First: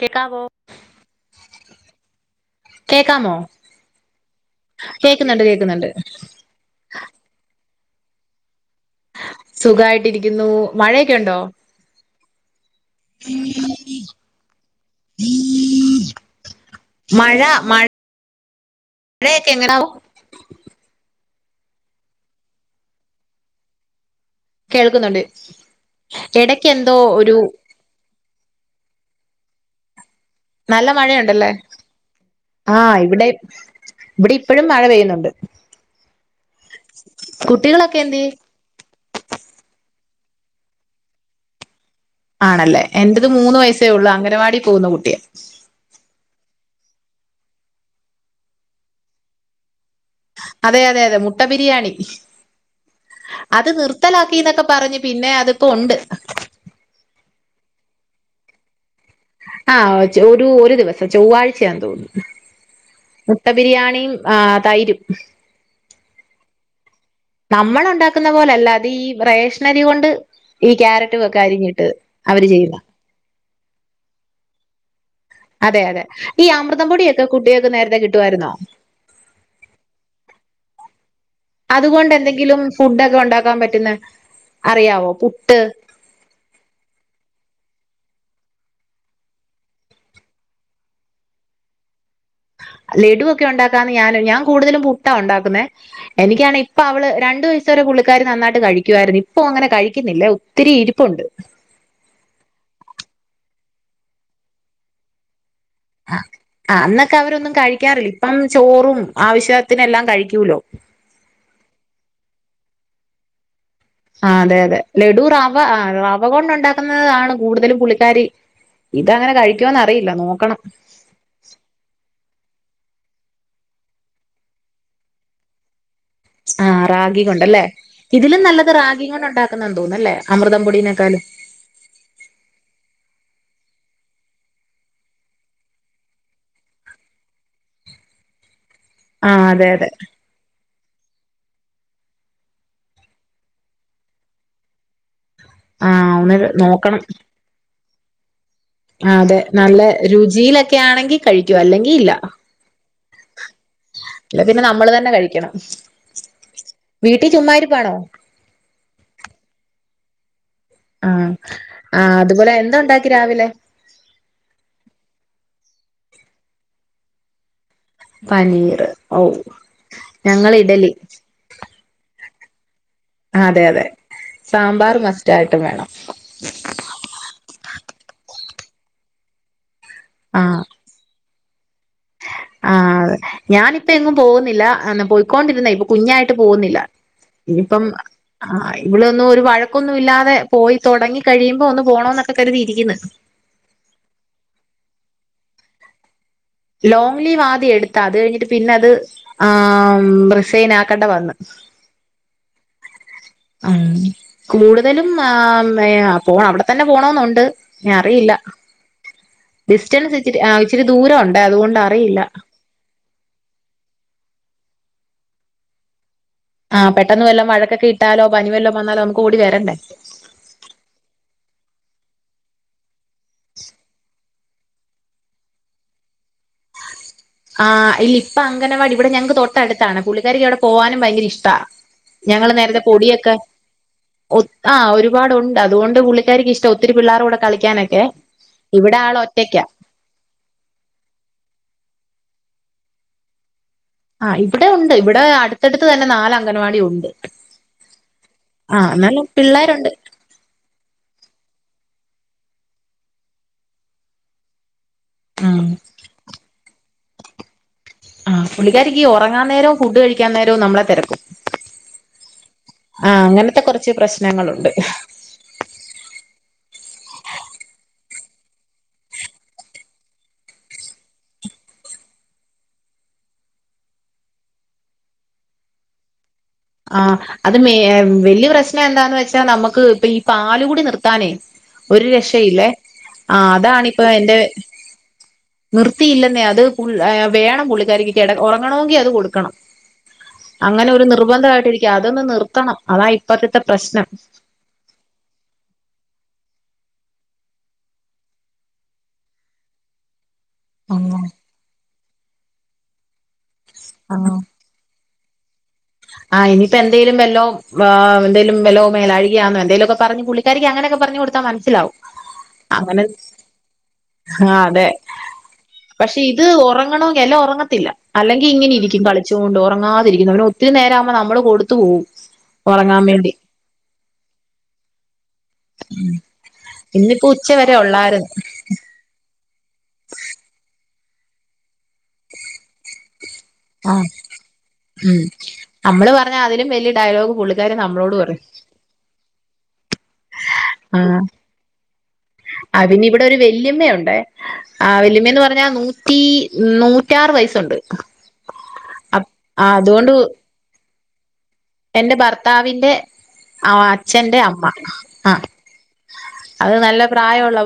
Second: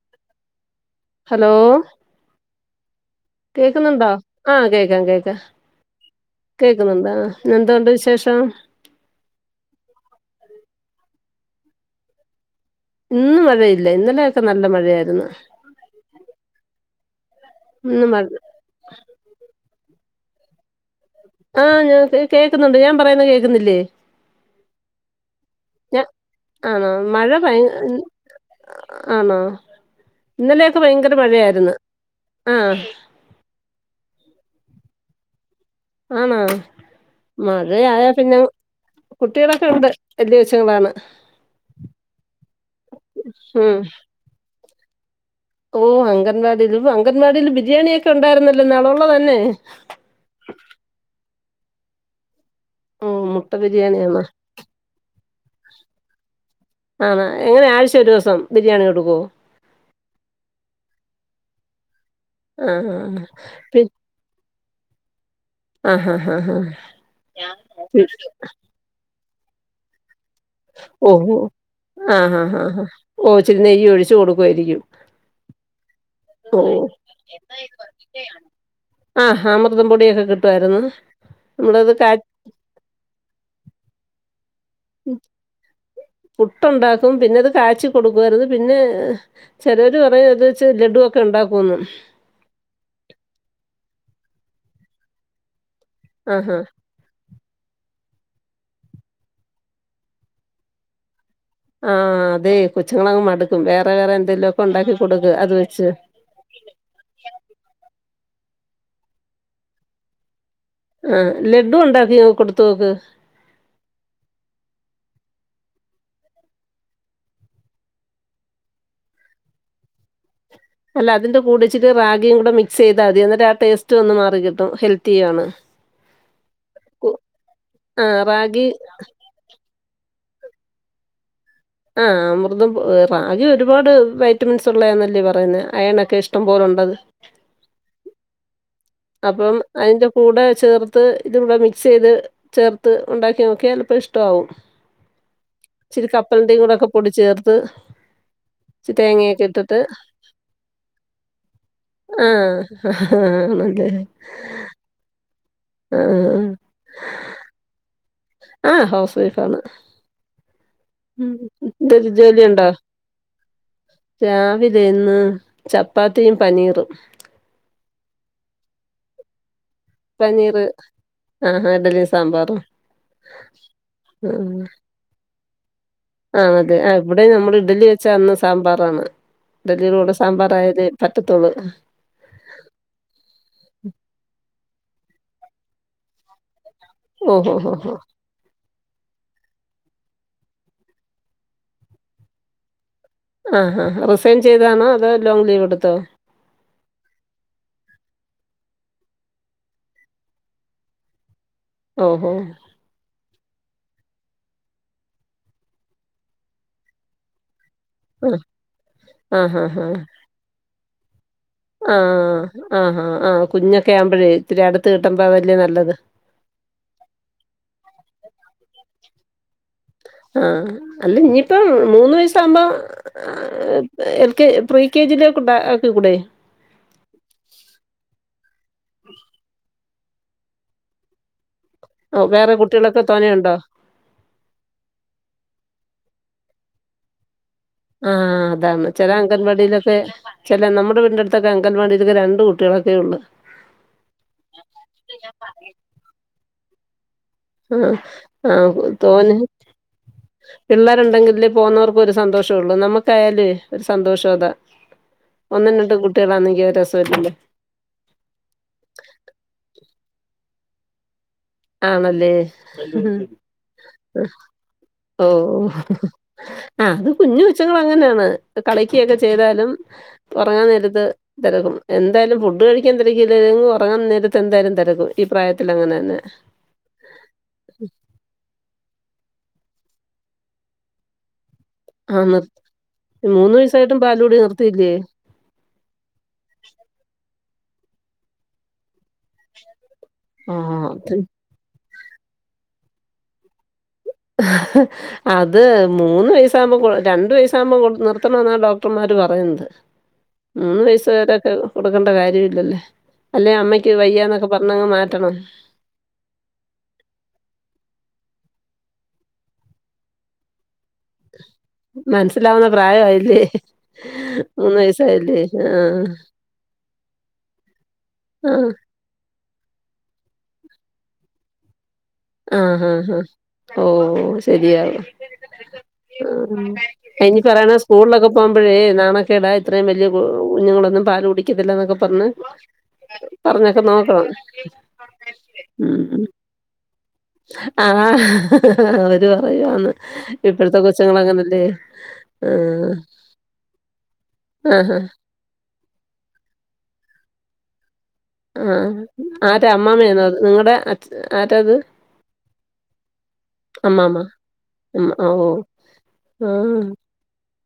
കേക്കാവോ ഹലോ കേക്കാമോ കേക്കുന്നുണ്ടോ ആ കേക്കാ കേക്കാ കേക്കുന്നുണ്ട് കേക്കുന്നുണ്ട് കേക്കുന്നുണ്ട ഞെന്തോണ്ട് വിശേഷം. സുഖായിട്ടിരിക്കുന്നു മഴയൊക്കെ ഉണ്ടോ? ഇന്നും മഴയില്ല ഇന്നലെയൊക്കെ നല്ല മഴയായിരുന്നു. മഴ മ ഇന്ന് മഴ ഴെക്കെ എങ്ങടാവു ആഹ് ഞാ കെ കേക്കുന്നുണ്ട് ഞാൻ പറയുന്ന കേക്കുന്നില്ലേ? കേൾക്കുന്നുണ്ട് ഞ, ഇടക്ക് ആണോ എന്തോ മഴ ഒരു ഭ ആണോ. ഇന്നലെയൊക്കെ നല്ല ഭയങ്കര മഴയൊണ്ടല്ലേ മഴയായിരുന്നു ആഹ് ഇവിടെ ഇവിടിപ്പഴും മഴ പെയ്യുന്നുണ്ട് ആണോ കുട്ടികളൊക്കെ മഴയയാ എന്തിയെ പിന്നെ കുട്ടികളക്കെ ഒണ്ട് വല്ല്യ കൊച്ചുങ്ങളാണ് ആണല്ലേ എന്റത് മൂന്ന് ഉം വയസ്സേ ഉള്ള് അംഗനവാടി പോകുന്ന കുട്ടിയ ഓഹ് അംഗൻവാടില് അംഗൻവാടിൽ ബിരിയാണിയക്കെ ഒണ്ടാര്ന്നല്ലോന്നാൾ ഒള്ളതന്നെ അതെ അതെ അതെ മുട്ട ബിരിയാണി ഓഹ് മുട്ട അത് ബിരിയാണിയാണോ നിർത്തലാക്കിന്നൊക്കെ പറഞ്ഞ് പിന്നെ അതിപ്പോ ഒണ്ട്. ആണോ എങ്ങനെ ആഴ്ച ഒരു ദിവസം ബിരിയാണി കൊടുക് ആഹ് ഒ ചൊ ഒരു ഒരു ദിവസം ചൊവ്വാഴ്ചയാന്ന് തോന്നുന്നു. ആഹ് മുട്ട ആഹ് ബിരിയാണിയും ആ തൈരും. ആഹ് ആഹ് ആഹ് ആഹ് നമ്മൾ ഒണ്ടാക്കുന്ന പോലല്ല അത് ഈ റേഷ്നരി കൊണ്ട് ഈ ക്യാരറ്റും ഓഹ് ഓ ഒക്കെ അരിഞ്ഞിട്ട് ആഹ് അവര് ഹാ ചെയ്യുന്ന ആഹ് ഓ ഇച്ചിരി നെയ്യ് ഒഴിച്ചു കൊടുക്കുയിരിക്കും. അതെ അതെ ഈ അമൃതം പൊടിയൊക്കെ കുട്ടികക്ക്‌ നേരത്തെ കിട്ടുവായിരുന്നോ? ആഹ് അമൃതം പൊടിയൊക്കെ കിട്ടുവായിരുന്നു. നമ്മളത് കാ അതുകൊണ്ട് എന്തെങ്കിലും ഫുഡോക്കെ ഒണ്ടാക്കാൻ പറ്റുന്ന അറിയാവോ പുട്ട് പുട്ടുണ്ടാക്കും, പിന്നെത് കാച്ചി കൊടുക്കുവായിരുന്നു പിന്നെ ചെലര് പറയും അത് വച്ച് ലഡു ഒക്കെ ഒണ്ടാക്കുന്ന്. ലഡുവൊക്കെ ഉണ്ടാക്കാന്ന് ഞാന് ഞാൻ കൂടുതലും പുട്ടാ ഒണ്ടാക്കുന്നെ. ആഹാ എനിക്കാണെ ഇപ്പ അവള് രണ്ട് വയ സ്സ് വരെ പുള്ളിക്കാരി നന്നായിട്ട് കഴിക്കുവായിരുന്നു, ഇപ്പോ അങ്ങനെ കഴിക്കുന്നില്ല, ഒത്തിരി ഇരിപ്പുണ്ട്. ആഹ് അതെ കൊച്ചങ്ങളങ്ങ് മടുക്കും വേറെ വേറെ എന്തേലൊക്കെ ഒണ്ടാക്കി കൊടുക്ക് അത് വെ ആ ആഹ് അന്നൊക്കെ അവരൊന്നും കഴിക്കാറില്ല, ഇപ്പം ചോറും ആവശ്യത്തിനെല്ലാം കഴിക്കൂലോ. ആഹ് ലഡു ഉണ്ടാക്കി കൊടുത്തു നോക്ക് ആഹ് അതെ അതെ ലഡു റവ ആ റവ കൊണ്ട് ഒണ്ടാക്കുന്നതാണ് കൂടുതലും പുള്ളിക്കാരി ഇതങ്ങനെ കഴിക്കുവോന്ന് അറിയില്ല നോക്കണം. അല്ല അതിന്റെ കൂടെ ഇച്ചിരി റാഗിയും കൂടെ മിക്സ് ചെയ്താതി അന്നേരം ആ ടേസ്റ്റ് ഒന്ന് മാറി കിട്ടും ഹെൽത്തി ആണ്. ആഹ് റാഗി കൊണ്ട് അല്ലേ, ഇതിലും നല്ലത് റാഗി കൊണ്ട് ഒണ്ടാക്കുന്നാന്ന് തോന്നുന്നു അല്ലേ? അമൃതം പൊടിനേക്കാലും. ആ അമൃതം പൊ റാഗി ഒരുപാട് വൈറ്റമിൻസ് ഉള്ളയാന്നല്ലേ പറയുന്നെ, അയണൊക്കെ ഇഷ്ടം പോല ഒണ്ടത്. ആ അപ്പം അതെ അതെ അതിന്റെ കൂടെ ചേർത് ത്ത് ഇത് [unintelligible] മിക്സ് ചെയ്ത് ചേർത്ത് ഒണ്ടാക്കി നോക്കിയാൽ പ്പ ഇഷ്ടാവും. ആ ഇച്ചിരി ഒന്ന് കപ്പലണ്ടി കൂടെ ഒക്കെ നോക്കണം പൊടിചേർത്ത് അതെ നല്ല രുചിയിലൊക്കെ ആണെങ്കി കഴിക്കും അല്ലെങ്കിൽ ഇല്ല ആഹ് ആണല്ലേ അല്ല പിന്നെ നമ്മൾ തന്നെ കഴിക്കണം ആഹ് വീട്ടിൽ ചുമ്മാരിപ്പാണോ ആഹ് ഹൗസ് വൈഫാണ് ആ ഉമ് എന്ത ആ ജോലി അതുപോലെ ഉണ്ടോ എന്താ ഉണ്ടാക്കി രാവിലെ രാവിലെ ഇന്ന് ചപ്പാത്തിയും പനീറും പനീർ ഓഹ് പനീർ ആഹ് ആഹ് ഇഡ്ലി സാമ്പാർ അതെ അതെ സാമ്പാർ മസ്റ്റ് ആയിട്ടും വേണം ആണ അതെ ആഹ് ഇവിടെ നമ്മൾ ഇഡലി വെച്ച അന്ന സാമ്പാറാണ് ഇഡലിയുടെ കൂടെ സാമ്പാറ ആയാലേ പറ്റത്തോള് ആഹ് ഞാനിപ്പോ എങ്ങും പോകുന്നില്ല പോയ്ക്കൊണ്ടിരുന്ന ഇപ്പൊ കുഞ്ഞായിട്ട് പോകുന്നില്ല ഓഹോ ഹോ ഇനിപ്പം ഹോ ആഹ് ഇവിളൊന്നും ഒരു വഴക്കൊന്നും ഇല്ലാതെ പോയി തൊടങ്ങി കഴിയുമ്പോ ഒന്ന് പോണൊന്നൊക്കെ കരുതിയിരിക്ക്ന്ന് ആ ഹ ഹ റിസൈൻ ചെയ്താണോ അതോ ലോങ് ലീവെട്ത്തോ ലോങ് ലീവ് ആദ്യം എടുത്താ അത് കഴിഞ്ഞിട്ട് പിന്നെ അത് ആ റിസൈൻ ആക്കണ്ട വന്ന് ഓഹോ ആ കൂടുതലും ആ വേ പോണം അവ്ടെ തന്നെ പോണാെന്നുണ്ട് ന്നെ അറിയില്ല ആഹ് ഡിസ്റ്റൻസ് ഇച്ചിരി ആ ഇച്ചിരി ദൂര ഒ ആ ആഹാ ആ കുഞ്ഞൊക്കെ ആവുമ്പഴേ ഇത്തിരി അടുത്ത് കിട്ടുമ്പോ അതല്ലേ നല്ലത് ആ പെട്ടെന്ന് വല്ലം വഴക്കൊക്കെ ഇട്ടാലോ പനി വല്ലോം വന്നാലോ നമുക്ക് ഓടി വരണ്ടേ ആ അല്ല ഇനിയിപ്പം മൂന്ന് വയസാകുമ്പാ എൽകെ പ്രികെജിയിലേക്ക് കൊണ്ടാ ആക്കി കൂടെ ഉ [inaudible] ആ ഇല്ല ഇപ്പ അങ്ങനവാടി ഇവിടെ ഞങ്ങക്ക് തൊട്ടടുത്താണ് പുള്ളിക്കാരിക്ക് അവിടെ പോവാനും ഭയങ്കര ഇഷ്ടാ ഞങ്ങൾ വേറെ നേരത്തെ കുട്ടികളൊക്കെ പൊടിയൊക്കെ തോനെയുണ്ടോ ഒത് ആ ഒരുപാടുണ്ട് അത്കൊണ്ട് പുള്ളിക്കാരിക്കിഷ്ടവാ ഒത്തിരി പിള്ളാര്ടെ കൂടെ കളി ആ അതാണ് ചെല അങ്കൻവാടിയിലൊക്കെ ചെല നമ്മുടെ വീടിൻന്റട്ത്തൊക്കെ അങ്കൻവാടിയിലൊക്കെ രൺ കുട്ടികളൊക്കെ ഒള്ള് ആ ഇവിടെ ഉണ്ട് ഇവിടെ അടുത്തടുത്ത് തന്നെ നാല് അംഗൻവാടി ഉണ്ട് ആ ആ എന്നാലും തോന്നെ പിള്ളേരുണ്ട് പിള്ളാ ര്ണ്ടെങ്കില് പോകുന്നവർക്ക് ഒരു സന്തോഷംള്ളൂ നമുക്കായാലേ ഒരു സന്തോഷ അതാ ഉം ഒന്നും രണ്ടും കുട്ടികളാന്നെങ്കി ഒര് രസവും ഇല്ലല്ലോ ആ പുള്ളിക്കാരിക്ക് ഈ ഒറങ്ങാൻ നേരവും ഫുഡ് കഴിക്കാൻ നേരവും നമ്മളെ തെരക്കും ആണല്ലേ അങ്ങനത്തെ കുറച്ച് പ്രശ്നങ്ങളുണ്ട് ഓ ഓ ഹ് ഹ് ആ അത് കുഞ്ഞ് കൊച്ചുങ്ങളങ്ങനെയാണ് കളിക്കയൊക്കെ ചെയ്താലും ഒറങ്ങാൻ നേരത്ത് തെരകും എന്തായാലും ഫുഡ് കഴിക്കാൻ തെരക്കിയില്ലേലും ഒറങ്ങാൻ നേരത്തെന്തായാലും തെരക്കും ഈ പ്രായത്തിലങ്ങനെന്നെ ആ അത് മേ വല്യ പ്രശ്നം എന്താന്ന് വെച്ചാ നമ്ക്ക് പ്പ ഈ പാല് കൂടി നിർത്താനേ ഒരു ആ നിർ- രക്ഷയില്ലേ ആ മൂന്ന് വയസ്സായിട്ടും അതാണിപ്പൊ പാലുകൂടി എന്റെ നിർത്തിയില്ലേ നിർത്തിയില്ലെന്നേ അത് ഫുൾ വേണം പുള്ളിക്കാരിക്ക് കെട ഒറങ്ങണൊങ്കി അത് കൊട്ക്കണം ആ കാട്ടിയിരിക്ക അതൊന്ന് നിർത്തണം അതാ ഇപ്പോഴത്തത്തെ അത് മൂന്ന് വയസ് ക്കാവുമ്പ കൊ രണ്ട് വയസാവുമ്പോ കൊട് നിർത്തണംന്നാ ഡോക്ടർമാര് പറയ്ന്നത് മൂന്ന് വയസ് വരൊക്കെ കൊടുക്കേണ്ട കാര്യം ഇല്ലല്ലേ അല്ലേ അമ്മക്ക് വയ്യാന്നൊക്കെ പറഞ്ഞങ്ങ് മാ റ്റണം ആ ഇനിയിപ്പോ എന്തെങ്കിലും വല്ലോ ആ എന്തേലും വല്ലോ മേലാഴികയാന്നോ എന്തേലാെക്കെ പറഞ്ഞ് പുള്ളിക്കാരിക്ക് അങ്ങനൊക്കെ പറഞ്ഞ് കൊടുത്താ മനസിലാവും മനസ്സിലാവുന്ന അങ്ങനെ പ്രായമായില്ലേ? ആ അതെ വയസ്സായില്ലേ? ആഹ് പക്ഷെ ഇത് ഒറങ്ങണങ്കി അല്ലെ ഒറങ്ങത്തില്ല അല്ലെങ്കി ആഹ്. ഇങ്ങനെ ഇരി രിക്കും കളിച്ചാേണ്ട് ഒറങ്ങാതിരിക്കുന്ന പിന്നെ ഒത്തിരി നേരം ആവുമ്പോ നമ്മള് കൊടുത്ത് പോവും ആ ഹാ ഹാ ഓ ശെരിയാണ് ആ ഇന്നിപ്പോ ഇനി ഉച്ച വരെ പറയണ സ്കൂളിലൊക്കെ ഉള്ളായിരുന്നു പോകുമ്പോഴേ നാണ കേടാ ഇത്രയും വലിയ കു കുഞ്ഞുങ്ങളൊന്നും പാല് കുടിക്കത്തില്ലന്നൊക്കെ പറഞ്ഞ് പറഞ്ഞൊക്കെ നോക്കണം ഉം നമ്മള് ഉം പറഞ്ഞ അതിലും വലിയ ഡയലോഗ് പുള്ളിക്കാരി ആ നമ്മളോട് പറയും ഹ് ഹ് അവര് പറയുവാന്ന് ഇപ്പഴത്തെ കൊച്ചുങ്ങള് അങ്ങനല്ലേ ആ ആ പിന്നെ ഇവിടെ ഒരു വെല്യയമ്മയുണ്ടേ ആ ആഹാ വല്യമ്മേന്ന് പറഞ്ഞാൽ നൂറ്റി നൂ റ്റാറു വയസ്സുണ്ട് ആ ആ ആരാ അതുകൊണ്ട് അമ്മാമയാണോ അത് നിങ്ങടെ അ എന്റെ ഭർത്താവിന്റെ ആ അമ്മാമ്മ. അച്ഛന്റെ അമ്മ ആ അത് ആഹ് നല്ല പ്രായൊള്ള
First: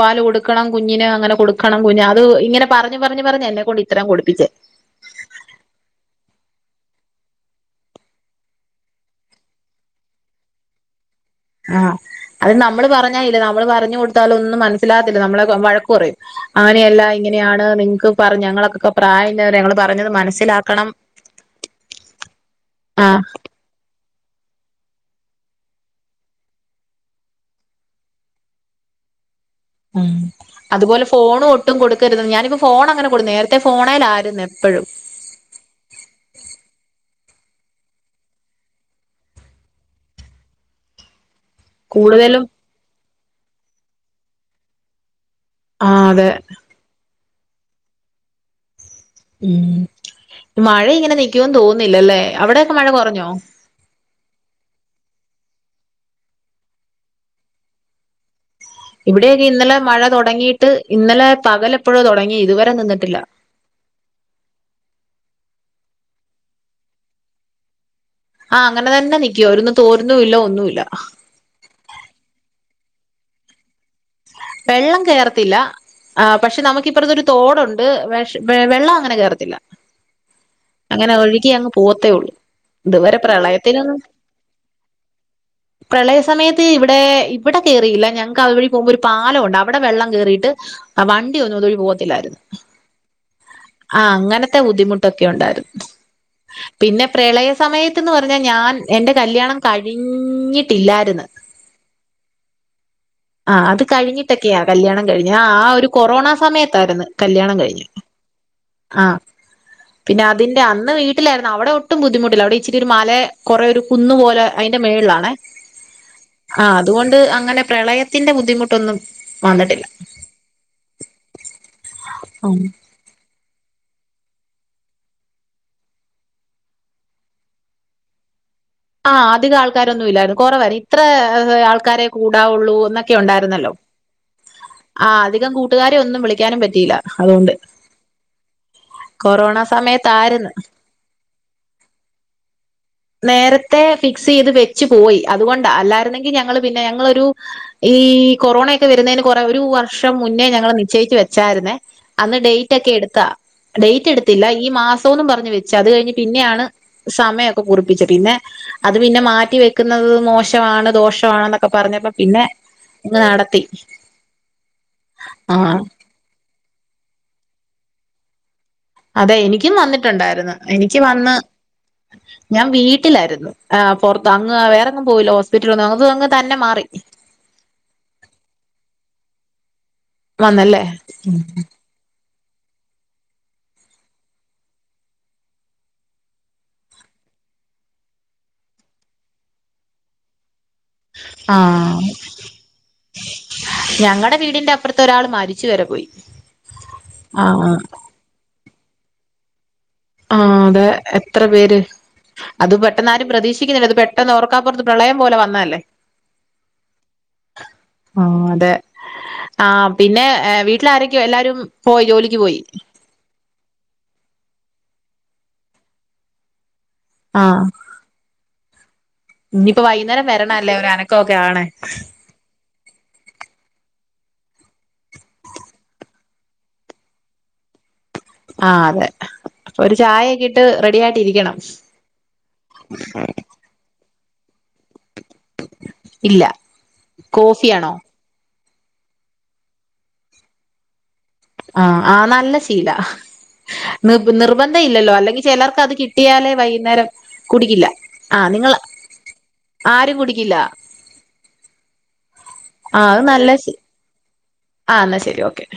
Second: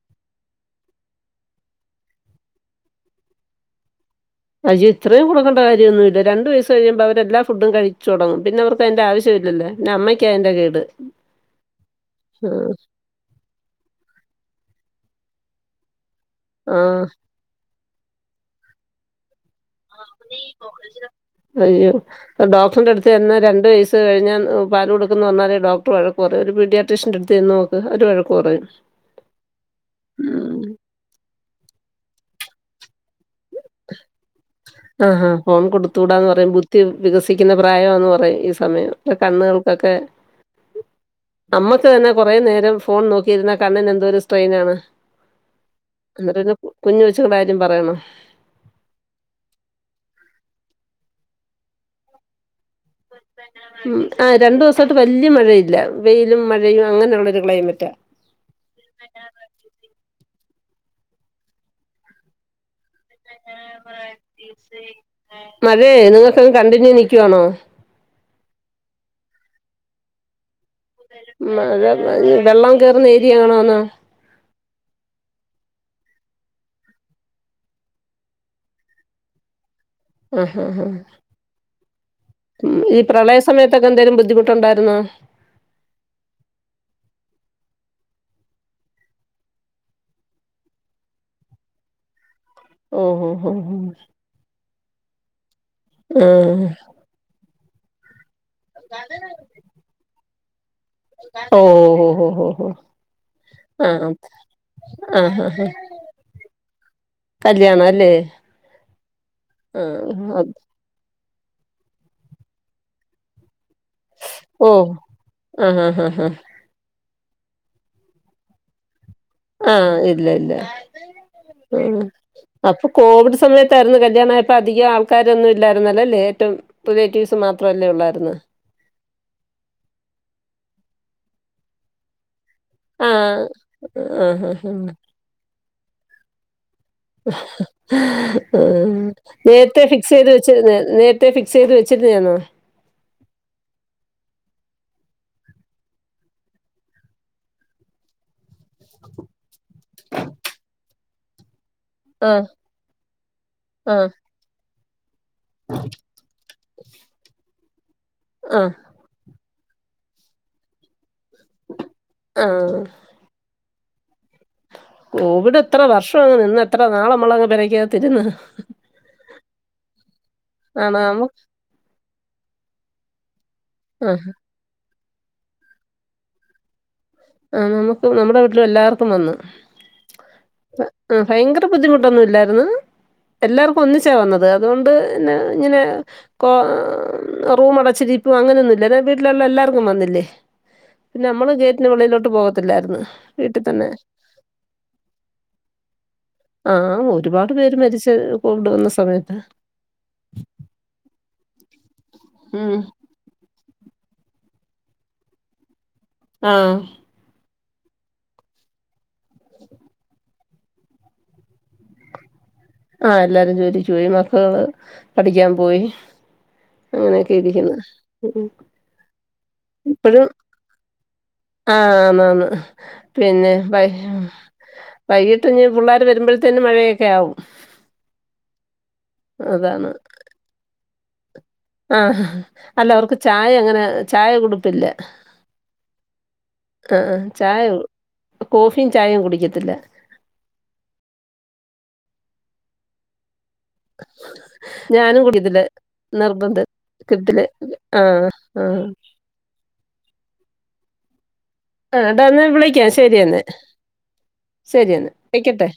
പാല് കൊടുക്കണം കുഞ്ഞിന് അങ്ങനെ കൊടുക്കണം കുഞ്ഞിന് അത് ഇങ്ങനെ പറഞ്ഞ് പറഞ്ഞ് പറഞ്ഞ് എന്നെ കൊണ്ട് ഇത്രേം കൊട് അയ്യേ ഇത്രയും കൊടുക്കണ്ട കാര്യമൊന്നുമില്ല രണ്ട് വയസ് കഴിയുമ്പോ അവരെല്ലാ ഫുഡും കഴിച്ച് തുടങ്ങും പിന്നെ അവർക്ക് അതിന്റെ ആവശ്യം ഇല്ലല്ലോ പിന്നെ അമ്മയ്ക്കാണ് അതിന്റെ കേട് ആഹ് അത് ആഹ് നമ്മള് പറഞ്ഞാ ഇല്ലേ നമ്മള് പറഞ്ഞു കൊടുത്താല് ഒന്നും മനസ്സിലാത്തില്ല നമ്മളെ വഴക്ക് കുറയും അങ്ങനെയല്ല ആഹ് ഇങ്ങനെയാണ് നിങ്ങക്ക് പറഞ്ഞ ഞങ്ങള്ക്കൊക്കെ പ്രായം അയ്യോ ആ ഡോക്ടറിന്റടുത്തു ചെന്നാ രണ്ട് വയസു കഴിഞ്ഞാ ഞ പാൽ കൊടുക്കുന്നന്ന് പറഞ്ഞാല് ഡോക്ടർ വഴക്ക് പറയും ഒരു പീഡാട്രിഷൻന്റെറടുത്ത്ന്ന് ചെന്ന് നോക്ക് അവര് വഴക്ക് പറയും. ആഹ് ഉം അതുപോലെ ഫോണും ഒട്ടും കൊടുക്കരുത് ഞാനിപ്പോ ഫോൺ അങ്ങനെ കൊടു നേ ആഹഹാ ഫോൺ കൊടുത്തൂടാന്ന് പറയുബു ദ്ധി വികസിക്കുന്ന പ്രായാന്ന് പറയും ഈ സമയം കണ്ണുകൾക്കൊക്കെ. അമ്മക്ക് തന്നെ കുറെ കൂടുതലും നേരം ഫോൺ നോക്കിയിരുന്നൽ കണ്ണിന്എന്തോ ഒരു സ്ട്രെയിൻ ആണ്. ആ അതെ അിെ കുഞ്ഞ് വെച്ച കാര്യം പറയണോ? ഉം മഴ ഇങ്ങനെ നിക്കുവന്ന് തോന്നുന്നില്ലല്ലേ അവിടെ ഉ ആ രണ്ടു ദിവസാട്ട്. വലിയ മഴയില്ല വെയിലും മഴയും അങ്ങനെയുള്ളോരു ക്ലൈമറ്റ. ഇവിടെയൊക്കെ ഇന്നലെ മഴ തുടങ്ങിയിട്ട് ഇന്നലെ പകലെപ്പോഴോ തുടങ്ങി ഇതുവരെ നിന്നിട്ടില്ല. മതേ നിങ്ങക്ക് കണ്ടിന്യൂ നിക്കുവാണോ? ആഹ അങ്ങനെ തന്നെ നിക്കിയ ഒന്ന് തോരുന്നില്ല ഒന്നുമില്ല. മ്മ് അ അത് വെള്ളം കേയറുന്ന ഏരിയ ആണോന്നോ. വെള്ളം കയർത്തില്ല. ആ പക്ഷെ നമുക്കിപ്പറത്ത് ഒരു തോടുണ്ട് വെഷ് വെള്ളം അങ്ങനെ കേയറത്തില്ല. ആഹ് ആഹ് ആഹ് അങ്ങനെ ഒഴുകി അങ്ങ് പോവാത്തേ ഉള്ളു. ഈ പ്രളയ സമയത്തൊക്കെ എന്തെലും ബുദ്ധിമുട്ടുണ്ടായിരുന്നോ? പ്രളയ സമയത്ത് ഇവിടെ ഇവിടെ. ക കേറിയില്ല ഞങ്ങൾക്ക് അതുവഴി പോകുമ്പോൾ ഒരു പാലംഉണ്ട് അവിടെ വെള്ളം കേയറിട്ട് വണ്ടിയൊന്നും. അതുവഴി പോകത്തില്ലായിരുന്നു. ഓഹ് ഓഹ് ആ അങ്ങനത്തെ ബുദ്ധിമുട്ട്. ഒക്കെ ഉണ്ടായിരുന്നു ഓഹ് പിന്നെ പ്രളയ സമയത്ത്ന്ന് പറ ഞാൻ എന്റെ കല്ല്യണംകഴിഞ്ഞിട്ട്. ഓ ഒ ഒ ഒ ഒ. ആ അത് കഴിഞ്ഞിട്ടൊക്കെയാ കല്ല്യാണം കഴിഞ്ഞഞ് ആ ആ ആഹ് ഒരു കൊറോണ സമയത്തായിരുന്നു കല്ല്യാണം കല്യാണം കഴിഞ്ഞത്. അല്ലേ ആഹ പിന്നെ ആഹ് അതിന്റെ അന്ന് വെ വീട്ടിലായിരുന്നു അവിടെ ഒട്ടും ബുദ്ധിമുട്ടില്ല അവിടെ ഇച്ചിരിഒരു മല കൊറേ ഒരു. കുന്ന് പോലെ അതിന്റെ ഓഹ് മേളിലാണ് ആഹ് ആഹ് ആഹ് ആഹ് ആ അതുകൊണ്ട് അങ്ങനെ പ്രളയ ത്തിന്റെ ബുദ്ധിമുട്ടൊന്നും. ആഹ ഇല്ല ഇല്ല ആഹ അപ്പൊ കോവിഡ്സ സമയത്തായിരുന്നു കല്ല്യാണംആപ്പം അധികം ആൾക്കാരൊന്നും ഇല്ലായിുന്നല്ലല്ലേ ഏറ്റവും റിലേറ്റീവ്സ് മാത്രല്ലേ ഉള്ളായിരുന്നു. ആ അധിക ആൾക്കാരൊന്നും ഇല്ലായിരുന്നു കൊറവായിരുന്നു ഇത്ര ആ ആൾക്കാരെ കൂ ഒള്ളൂ എന്നൊക്കെ ആഹ് ഉണ്ടായിരുന്നല്ലോ ആഹ് ആഹ് ആ അധികം കൂട്ടുകാരെ ഒന്നും വിളിക്കാനും പറ്റി ആ ഹെ കൊറോണ നേരത്തെ ഫിക്സ് ചെയ്ത് സമയത്തായിരുന്നു. വെച്ച് നേരത്തെ ഫിക്സ് ചെയ്ത് വെച്ച്. ഫ്രീയാണോ. നേരത്തെ ഫിക്സ് ചെയ്ത് വെച്ച് പോയി അതുകൊണ്ട അല്ലായിരുന്നെങ്കിൽ ഞങ്ങൾ പിന്നെ ഞങ്ങളൊരു ഈ കൊറോണെ. [unintelligible] കുറേ ഒരു വർഷം മുന്നേ ഞങ്ങൾ നിശ്ചയിച്ച് വെച്ചായിരുന്നേ. അന്ന് ആഹ് ഡേറ്റ് ഒക്കെ എടുത്താ ഡേറ്റ് ആഹ് എടുത്തില്ല ഈ മാസം. തും പറഞ്ഞ് വെച്ചത് അത്കഴിഞ്ഞ് പിന്നെയാണ് സമയമൊക്കെ കുറിപ്പിച്ചത് പിന്നെ ആഹ് അത് പിന്നെ മാറ്റി വെ നിക്കുന്നത് മോശമാണ് ദോഷമാണ് എന്നൊക്കെ പറഞ്ഞപ്പോ പിന്നെ ആഹ് ഇങ്ങ് നടത്തി. കോവിഡ് ആഹ് എത്ര വർഷം അങ്ങ് നിന്ന് എത്ര നാള് നമ്മളങ്ങ് പരയ്ക്കതിരുന്ന്. അതെ എനിക്കും വന്നിട്ടുണ്ടായിരുന്നു എനിക്ക് ആണോ വന്ന് നമുക്ക് ഞാൻ വീട്ടിലായിരുന്നു. ആ ആഹ് പുറത്ത് അങ് വേറെങ്ങ് പോയില്ല ഹോസ്പിറ്റലിലേന്നും അത് അങ്ങ് തന്നെ മാറി. ആ നമുക്കും നമ്മടെ വീട്ടില എല്ലർക്കും വന്ന്. പ വന്നല്ലേ ആഹ് ഭയങ്കര ബുദ്ധിമുട്ടൊന്നുല്ലായിരുന്ന്. എല്ലാർക്കും ഒന്നിച്ച വന്നത് അതോണ്ട ന്നെ ഇങ്ങനെ കോ റൂമ അടച്ച് ജീ ഇപ്പ അങ്ങനൊന്നുല്ല വീട്ടിലുള്ള എല്ലാർക്കും വന്നില്ലേ? പിന്നെ നമ്മള് ഗേറ്റിന് ആഹ് വെളിയിലോട്ട് പോകത്തില്ലായിര്ന്ന് വീട്ടി തന്നെ. ഞങ്ങടെ വീടിന്റെ അപ്പുറത്ത് ഒരാൾ മരിച്ചു വരെ പോയി ആഹ് ആ ഒരുപാട് പേര് മരിച്ച് പോവ്ണ്ട് ന്ന സമയത്ത ആഹ് അതെ എത്ര പേര് അത് ഉം പെട്ടൊന്ന് ആരും പ്രതീക്ഷി [unintelligible] പെട്ടൊന്ന് ഓർക്കാ പ്പുറത്ത് പ്രളയം പോലെ വന്നല്ലേ. ആഹ് ആഹ് അതെ. ആഹ് പിന്നെ വീട്ടിലാരൊക്കെ എല്ലാരും പോയി ജോലിക്ക് പോയി. ആഹ് എല്ലാരും ജോലിക്ക് പോയി. മക്കള് പഠിക്കാൻ പോയി. അങ്ങനെയൊക്കെ ആ ഇരിക്കുന്നു ഉമ് ഇനിയിപ്പോ വൈകുന്നേരം ഇപ്പഴും വരണല്ലേ ഒരു അനക്കമൊക്കെ ആണ് അഹ് ആന്നാന്ന് പിന്നെ വൈ വൈകിറ്റിഞ്ഞി പുള്ളര് വരുമ്പഴത്തേന് മഴയെക്കെ ആവും. ആഹ് അതെ ഒരു ചായെക്കിട്ട് റെഡിയായിട്ട് ഇരിക്കണം. ആഹ് അല്ല അവർക്ക് ചായ അങ്ങനെ ചായ കുടുപ്പില്ല. ഇല്ല ആഹ് അഹ് ചായ കോഫിയാണോ കോഫീം ചായേം കുടിക്കത്തില്ല. ആഹ് ആഹ് നല്ല ശീലാ. നി നിർബന്ധംഇല്ലല്ലോ. ഞാനും അല്ലെങ്കിൽ കുടിക്കത്തില്ല ചിലർക്ക് അത് കിട്ടിയാലേ നിർബന്ധം വൈകുന്നേരം കുടിക്കില്ല. ആഹ് നി ഉം ആരും കുടിക്കില്ല. ആ ടാ ന്ന വിളിക്കാം ആ അത് ശെരിന്നെ. നല്ല ശീ ആ ശരിയെന്നാ എന്നാ ശരി ഓക്കെ വെക്കട്ടെ.